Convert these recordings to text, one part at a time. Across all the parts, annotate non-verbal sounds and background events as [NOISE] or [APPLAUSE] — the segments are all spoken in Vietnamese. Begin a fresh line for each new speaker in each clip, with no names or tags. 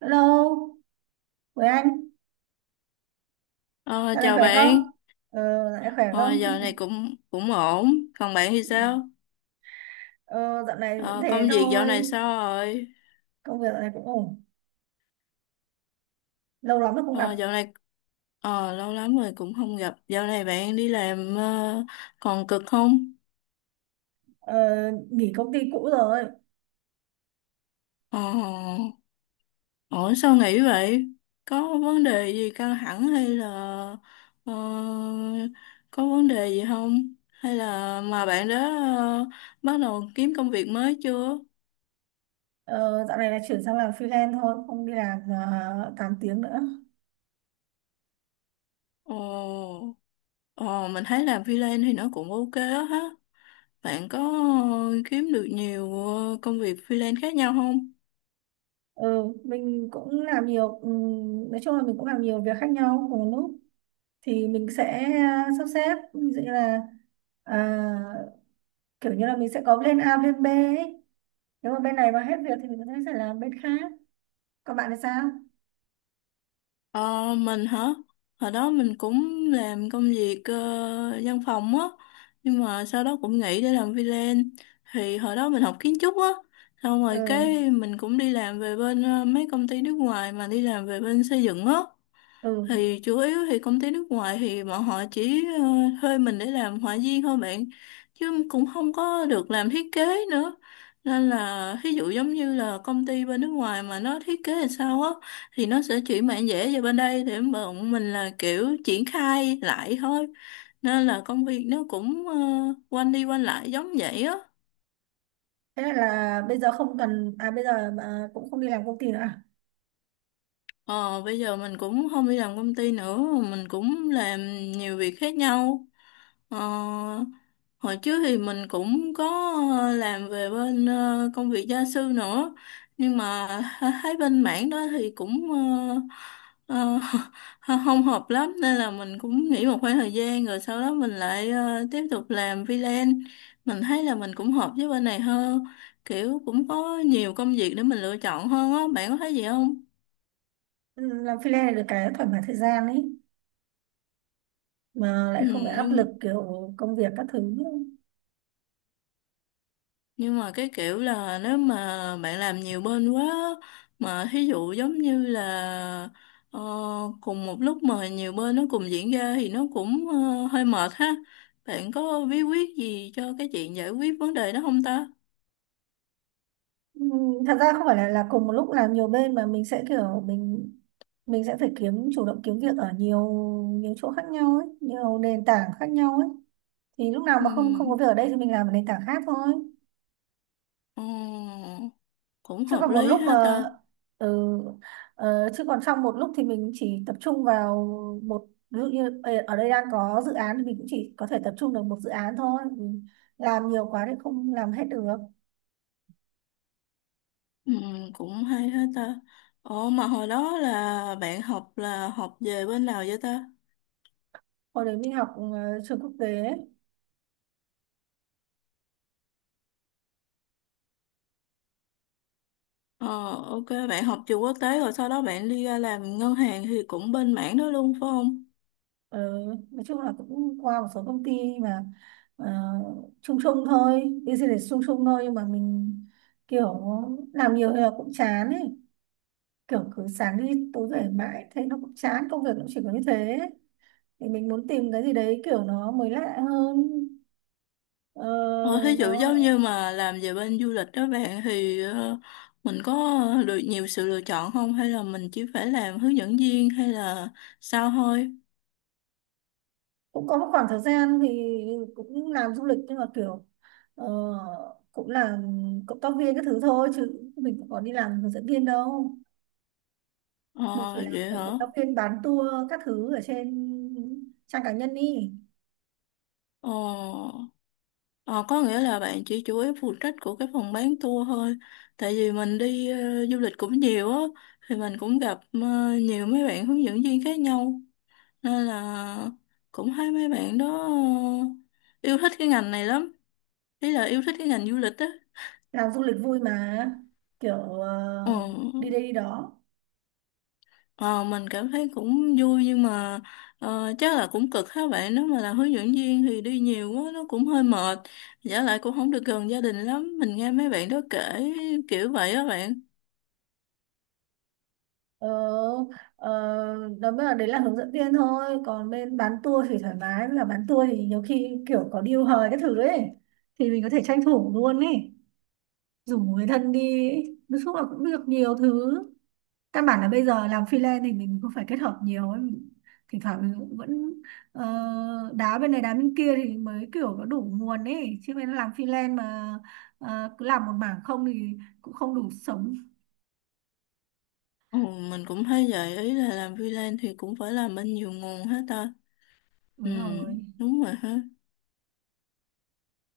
Hello, với anh,
Ờ,
dạo này
chào
khỏe không?
bạn,
Ờ, dạo này khỏe
ờ,
không?
giờ này cũng cũng ổn, còn bạn thì sao?
[LAUGHS] Ờ, Dạo này vẫn
Ờ, công
thế
việc dạo này
thôi.
sao rồi?
Công việc dạo này cũng ổn, lâu lắm rồi không gặp.
Ờ, dạo này lâu lắm rồi cũng không gặp, dạo này bạn đi làm còn cực không?
ờ, Nghỉ công ty cũ rồi.
Ờ, ổn sao nghỉ vậy? Có vấn đề gì căng thẳng hay là ờ, có vấn đề gì không? Hay là mà bạn đã ờ, bắt đầu kiếm công việc mới chưa?
Ờ, Dạo này là chuyển sang làm freelance thôi, không đi làm 8 tiếng nữa.
Ồ, mình thấy làm freelance thì nó cũng ok á ha. Bạn có kiếm được nhiều công việc freelance khác nhau không?
Ừ, mình cũng làm nhiều. Nói chung là mình cũng làm nhiều việc khác nhau cùng một lúc, thì mình sẽ sắp xếp, ví dụ như là à, kiểu như là mình sẽ có plan A, plan B ấy. Nếu mà bên này mà hết việc thì mình có thể sẽ làm bên khác. Còn bạn thì sao?
Ờ, mình hả? Hồi đó mình cũng làm công việc văn phòng á, nhưng mà sau đó cũng nghỉ để làm freelance. Thì hồi đó mình học kiến trúc á, xong rồi
Ừ,
cái mình cũng đi làm về bên mấy công ty nước ngoài mà đi làm về bên xây dựng á.
ừ.
Thì chủ yếu thì công ty nước ngoài thì bọn họ chỉ thuê mình để làm họa viên thôi bạn, chứ cũng không có được làm thiết kế nữa, nên là ví dụ giống như là công ty bên nước ngoài mà nó thiết kế làm sao á thì nó sẽ chuyển bản vẽ về bên đây để bọn mình là kiểu triển khai lại thôi, nên là công việc nó cũng quanh đi quanh lại giống vậy á.
Thế là bây giờ không cần, à bây giờ à, cũng không đi làm công ty nữa à?
Ờ, bây giờ mình cũng không đi làm công ty nữa, mình cũng làm nhiều việc khác nhau. Ờ, hồi trước thì mình cũng có làm về bên công việc gia sư nữa, nhưng mà thấy bên mảng đó thì cũng ờ, ờ, [LAUGHS] không hợp lắm, nên là mình cũng nghỉ một khoảng thời gian rồi sau đó mình lại tiếp tục làm freelance. Mình thấy là mình cũng hợp với bên này hơn, kiểu cũng có nhiều công việc để mình lựa chọn hơn á, bạn có thấy gì không?
Ừ, làm freelance là được cái thoải mái thời gian ấy, mà
Ừ,
lại không bị áp lực
nhưng
kiểu công việc các thứ.
Nhưng mà cái kiểu là nếu mà bạn làm nhiều bên quá á, mà thí dụ giống như là ờ, cùng một lúc mà nhiều bên nó cùng diễn ra thì nó cũng hơi mệt ha. Bạn có bí quyết gì cho cái chuyện giải quyết vấn đề đó không ta?
Ừ, thật ra không phải là cùng một lúc làm nhiều bên mà mình sẽ kiểu mình sẽ phải kiếm, chủ động kiếm việc ở nhiều nhiều chỗ khác nhau ấy, nhiều nền tảng khác nhau ấy. Thì lúc nào
Ừ,
mà không không có việc ở đây thì mình làm ở nền tảng khác thôi.
ờ, cũng
chứ
hợp
còn một
lý
lúc
ha
mà
ta.
ừ, Chứ còn trong một lúc thì mình chỉ tập trung vào một, ví dụ như ở đây đang có dự án thì mình cũng chỉ có thể tập trung được một dự án thôi, mình làm nhiều quá thì không làm hết được.
Ừ, cũng hay ha ta. Ồ mà hồi đó là bạn học là học về bên nào vậy ta?
Hồi đấy mình học trường quốc tế ấy.
Ờ, ok, bạn học trường quốc tế rồi sau đó bạn đi ra làm ngân hàng thì cũng bên mảng đó luôn phải không?
Ờ, nói chung là cũng qua một số công ty mà ờ, chung chung thôi, business chung chung thôi, nhưng mà mình kiểu làm nhiều thì là cũng chán ấy, kiểu cứ sáng đi tối về mãi thấy nó cũng chán, công việc nó chỉ có như thế thì mình muốn tìm cái gì đấy kiểu nó mới lạ hơn. ờ,
Ờ, thí
nó
dụ giống như mà làm về bên du lịch đó bạn thì mình có được nhiều sự lựa chọn không? Hay là mình chỉ phải làm hướng dẫn viên hay là sao thôi?
cũng có một khoảng thời gian thì cũng làm du lịch, nhưng mà kiểu ờ, cũng làm cộng tác viên các thứ thôi chứ mình cũng có đi làm hướng dẫn viên đâu. Mình chỉ
Ờ,
làm
vậy
ở cộng
hả?
tác viên bán tour các thứ ở trên trang cá nhân đi.
Ờ, ờ, có nghĩa là bạn chỉ chủ yếu phụ trách của cái phòng bán tour thôi. Tại vì mình đi du lịch cũng nhiều á, thì mình cũng gặp nhiều mấy bạn hướng dẫn viên khác nhau, nên là cũng thấy mấy bạn đó yêu thích cái ngành này lắm, ý là yêu thích cái ngành du lịch á.
Làm du lịch vui mà, kiểu
ờ,
ờ, đi đây đi đó.
ờ, mình cảm thấy cũng vui nhưng mà chắc là cũng cực các bạn, nếu mà là hướng dẫn viên thì đi nhiều quá nó cũng hơi mệt, giả lại cũng không được gần gia đình lắm, mình nghe mấy bạn đó kể kiểu vậy á bạn.
Ờ, ờ, đó mới là, đấy là hướng dẫn viên thôi, còn bên bán tour thì thoải mái, là bán tour thì nhiều khi kiểu có deal hời cái thứ ấy thì mình có thể tranh thủ luôn ấy, rủ người thân đi ấy. Nói chung là cũng được nhiều thứ, căn bản là bây giờ làm freelance thì mình cũng phải kết hợp nhiều ấy. Thỉnh thoảng mình cũng vẫn ờ, đá bên này đá bên kia thì mới kiểu có đủ nguồn ấy, chứ bên làm freelance mà cứ làm một mảng không thì cũng không đủ sống.
Ừ, mình cũng thấy vậy, ý là làm freelance thì cũng phải làm bên nhiều nguồn hết ta. Ừ,
Đúng rồi.
đúng rồi ha.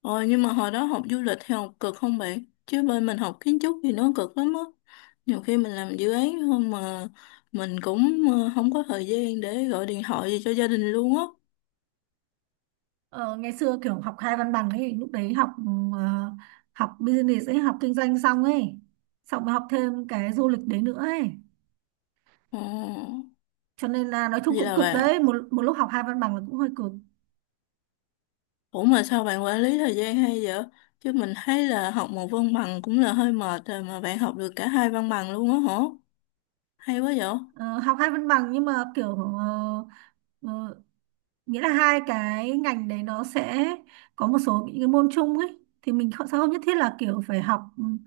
Ờ, nhưng mà hồi đó học du lịch thì học cực không bạn? Chứ bên mình học kiến trúc thì nó cực lắm á. Nhiều khi mình làm dự án không mà mình cũng không có thời gian để gọi điện thoại gì cho gia đình luôn á.
Ờ, Ngày xưa kiểu học hai văn bằng ấy, lúc đấy ờ, học business ấy, học kinh doanh xong ấy, xong mới học thêm cái du lịch đấy nữa ấy,
Ờ,
cho nên là nói chung
vậy
cũng
là
cực
bạn.
đấy, một một lúc học hai văn bằng là cũng hơi cực.
Ủa mà sao bạn quản lý thời gian hay vậy? Chứ mình thấy là học một văn bằng cũng là hơi mệt rồi mà bạn học được cả hai văn bằng luôn á hả? Hay quá vậy?
Ờ, Học hai văn bằng, nhưng mà kiểu ờ, nghĩa là hai cái ngành đấy nó sẽ có một số những cái môn chung ấy, thì mình không sao, không nhất thiết là kiểu phải học ừm,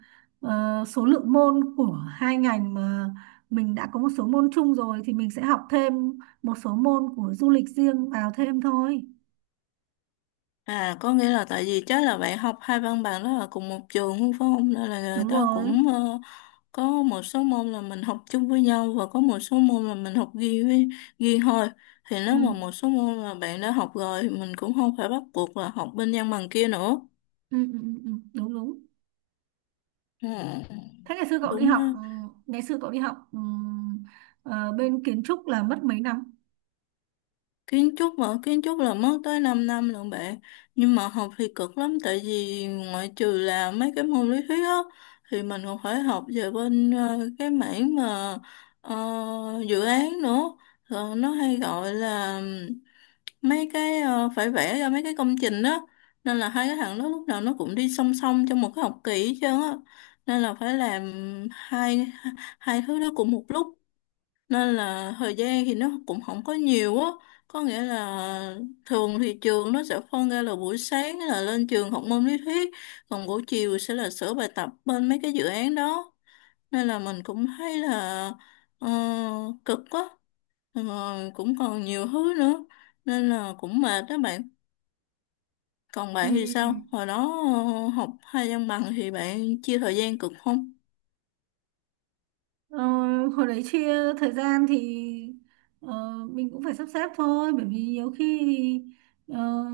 ờ, số lượng môn của hai ngành, mà mình đã có một số môn chung rồi thì mình sẽ học thêm một số môn của du lịch riêng vào thêm thôi.
À, có nghĩa là tại vì chắc là bạn học hai văn bằng đó là cùng một trường luôn phải không? Nên là người
Đúng
ta
rồi.
cũng có một số môn là mình học chung với nhau và có một số môn là mình học riêng với riêng thôi. Thì nếu mà
Ừ,
một số môn mà bạn đã học rồi mình cũng không phải bắt buộc là học bên văn bằng kia nữa.
ừ, ừ, ừ, ừ, đúng đúng.
Ừ,
thế ngày xưa cậu đi
đúng
học
ha.
ừ, ngày xưa cậu đi học ờ, bên kiến trúc là mất mấy năm?
Kiến trúc là mất tới 5 năm lận bạn, nhưng mà học thì cực lắm, tại vì ngoại trừ là mấy cái môn lý thuyết á thì mình còn phải học về bên cái mảng mà ờ, dự án nữa. Rồi nó hay gọi là mấy cái phải vẽ ra mấy cái công trình đó, nên là hai cái thằng đó lúc nào nó cũng đi song song trong một cái học kỳ hết trơn á, nên là phải làm hai hai thứ đó cùng một lúc, nên là thời gian thì nó cũng không có nhiều á. Có nghĩa là thường thì trường nó sẽ phân ra là buổi sáng là lên trường học môn lý thuyết, còn buổi chiều sẽ là sửa bài tập bên mấy cái dự án đó, nên là mình cũng thấy là ờ, cực quá, rồi cũng còn nhiều thứ nữa nên là cũng mệt đó bạn. Còn
Ừ.
bạn thì sao hồi đó học hai văn bằng thì bạn chia thời gian cực không?
Ờ, hồi đấy chia thời gian thì ờ, mình cũng phải sắp xếp thôi, bởi vì nhiều khi thì,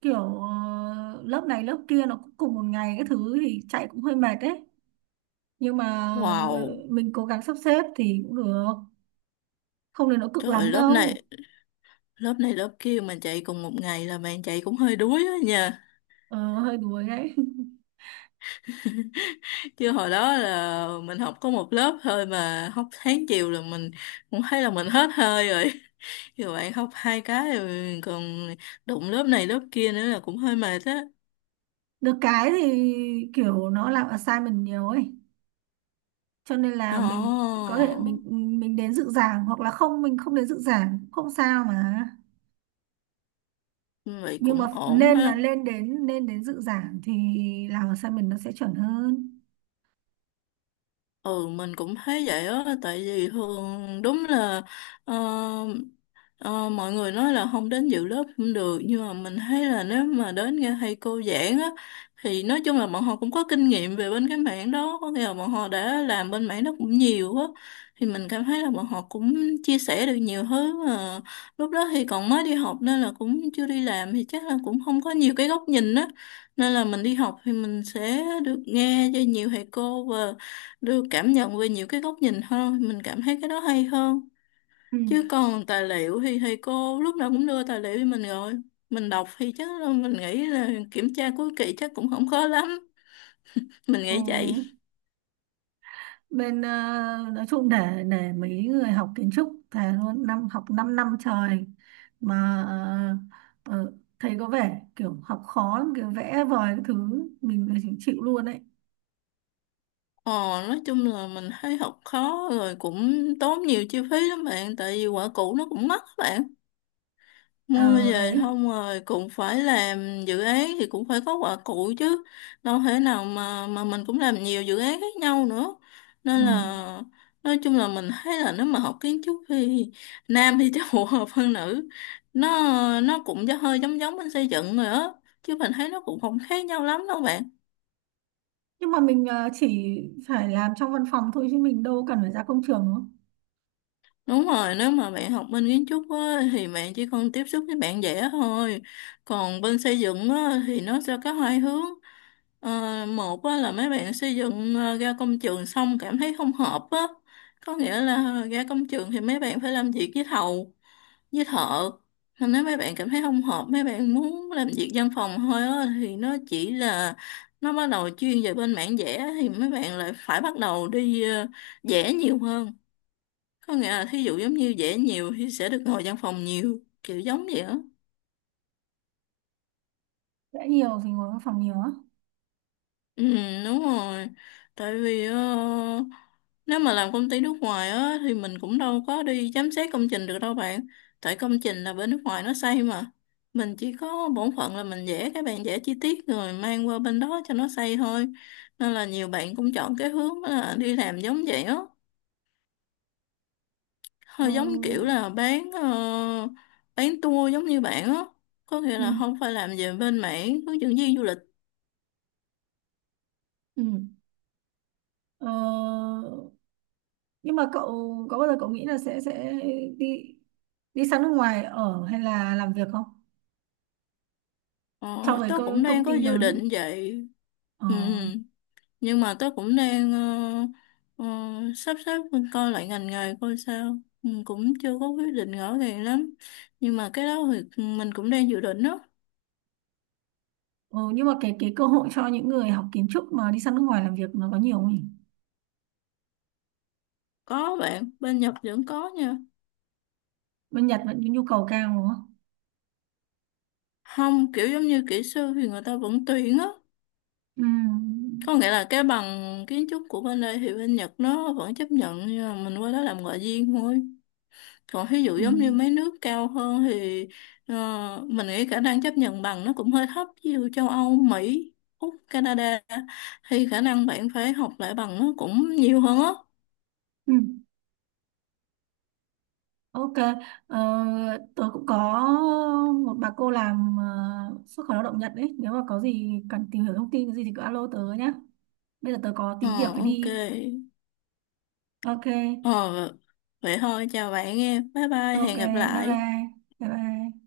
kiểu lớp này lớp kia nó cũng cùng một ngày cái thứ thì chạy cũng hơi mệt đấy, nhưng mà
Wow,
mình cố gắng sắp xếp thì cũng được, không đến nỗi cực lắm
trời lớp
đâu.
này lớp kia mà chạy cùng một ngày là bạn chạy cũng hơi đuối đó nha.
Ờ, hơi đuối đấy. [LAUGHS]
Chứ hồi đó là mình học có một lớp thôi mà học sáng chiều là mình cũng thấy là mình hết hơi rồi. [LAUGHS] Giờ bạn học hai cái rồi còn đụng lớp này lớp kia nữa là cũng hơi mệt á.
Được cái thì kiểu nó làm assignment nhiều ấy, cho nên
Ồ
là mình có thể mình đến dự giảng, hoặc là không, mình không đến dự giảng cũng không sao mà.
vậy
Nhưng mà
cũng ổn
nên là
ha.
lên đến dự giảng thì làm assignment nó sẽ chuẩn hơn.
Ừ, mình cũng thấy vậy á, tại vì thường đúng là ờ, ờ, mọi người nói là không đến dự lớp không được, nhưng mà mình thấy là nếu mà đến nghe thầy cô giảng á thì nói chung là bọn họ cũng có kinh nghiệm về bên cái mảng đó, có nghĩa là bọn họ đã làm bên mảng đó cũng nhiều á, thì mình cảm thấy là bọn họ cũng chia sẻ được nhiều thứ, mà lúc đó thì còn mới đi học nên là cũng chưa đi làm thì chắc là cũng không có nhiều cái góc nhìn á, nên là mình đi học thì mình sẽ được nghe cho nhiều thầy cô đưa cảm nhận về nhiều cái góc nhìn hơn, mình cảm thấy cái đó hay hơn.
Ừ.
Chứ còn tài liệu thì thầy cô lúc nào cũng đưa tài liệu cho mình rồi, mình đọc thì chắc là mình nghĩ là kiểm tra cuối kỳ chắc cũng không khó lắm, mình
Ừ.
nghĩ vậy.
bên ờ, nói chung, để mấy người học kiến trúc thề luôn, năm học 5 năm năm trời mà ờ, ờ, thấy có vẻ kiểu học khó lắm, kiểu vẽ vời cái thứ, mình là chỉ chịu luôn đấy.
ờ nói chung là mình thấy học khó rồi cũng tốn nhiều chi phí lắm bạn, tại vì quả cũ nó cũng mắc bạn, mua
Ờ
về
đấy.
không rồi cũng phải làm dự án thì cũng phải có quả cụ chứ, đâu thể nào mà mình cũng làm nhiều dự án khác nhau nữa,
Ừ.
nên là nói chung là mình thấy là nếu mà học kiến trúc thì nam thì [LAUGHS] chắc phù hợp hơn nữ. nó nó cũng hơi giống giống bên xây dựng rồi á, chứ mình thấy nó cũng không khác nhau lắm đâu bạn.
Nhưng mà mình chỉ phải làm trong văn phòng thôi chứ mình đâu cần phải ra công trường, đúng không?
Đúng rồi, nếu mà bạn học bên kiến trúc á, thì bạn chỉ cần tiếp xúc với bạn vẽ thôi. Còn bên xây dựng á, thì nó sẽ có hai hướng. Ờ, một á, là mấy bạn xây dựng ra công trường xong cảm thấy không hợp á. Có nghĩa là ra công trường thì mấy bạn phải làm việc với thầu, với thợ. Nên nếu mấy bạn cảm thấy không hợp, mấy bạn muốn làm việc văn phòng thôi á, thì nó chỉ là nó bắt đầu chuyên về bên mảng vẽ thì mấy bạn lại phải bắt đầu đi vẽ nhiều hơn. Có nghĩa là thí dụ giống như vẽ nhiều thì sẽ được ngồi văn phòng nhiều, kiểu giống vậy á.
Vẽ nhiều thì ngồi văn phòng nhiều á.
Ừ, đúng rồi. Tại vì nếu mà làm công ty nước ngoài á thì mình cũng đâu có đi giám sát công trình được đâu bạn. Tại công trình là bên nước ngoài nó xây mà. Mình chỉ có bổn phận là mình vẽ cái bạn vẽ chi tiết rồi mang qua bên đó cho nó xây thôi. Nên là nhiều bạn cũng chọn cái hướng là đi làm giống vậy á.
Ờ,
Họ giống kiểu là bán tour giống như bạn á, có nghĩa
ừ.
là không phải làm về bên mảng hướng dẫn viên du lịch.
Ừ. Ờ, nhưng mà cậu có bao giờ cậu nghĩ là sẽ đi đi sang nước ngoài ở hay là làm việc không? So
Ờ,
với
Tớ cũng đang
công
có
ty
dự
lớn.
định vậy.
Ờ.
Ừ, nhưng mà tớ cũng đang ờ, ờ, sắp xếp coi lại ngành nghề coi sao. Ừ, cũng chưa có quyết định rõ ràng lắm, nhưng mà cái đó thì mình cũng đang dự định đó.
Ừ, nhưng mà cái cơ hội cho những người học kiến trúc mà đi sang nước ngoài làm việc nó có nhiều không nhỉ?
Có bạn bên Nhật vẫn có nha.
Bên Nhật vẫn nhu cầu cao, đúng không?
Không, kiểu giống như kỹ sư thì người ta vẫn tuyển á,
Ừ.
có nghĩa là cái bằng kiến trúc của bên đây thì bên Nhật nó vẫn chấp nhận, nhưng mà mình qua đó làm ngoại viên thôi. Còn ví dụ
Ừ.
giống như mấy nước cao hơn thì ờ, mình nghĩ khả năng chấp nhận bằng nó cũng hơi thấp, ví dụ châu Âu, Mỹ, Úc, Canada thì khả năng bạn phải học lại bằng nó cũng nhiều hơn á.
Ừ. OK. Ờ, Tớ cũng có một bà cô làm xuất khẩu lao động Nhật đấy. Nếu mà có gì cần tìm hiểu thông tin cái gì thì cứ alo tớ nhé. Bây giờ tớ có tí việc
Ờ,
phải
ok.
đi. OK.
Ờ, vậy thôi, chào bạn nghe, bye bye,
OK,
hẹn gặp
bye
lại.
bye. Bye bye.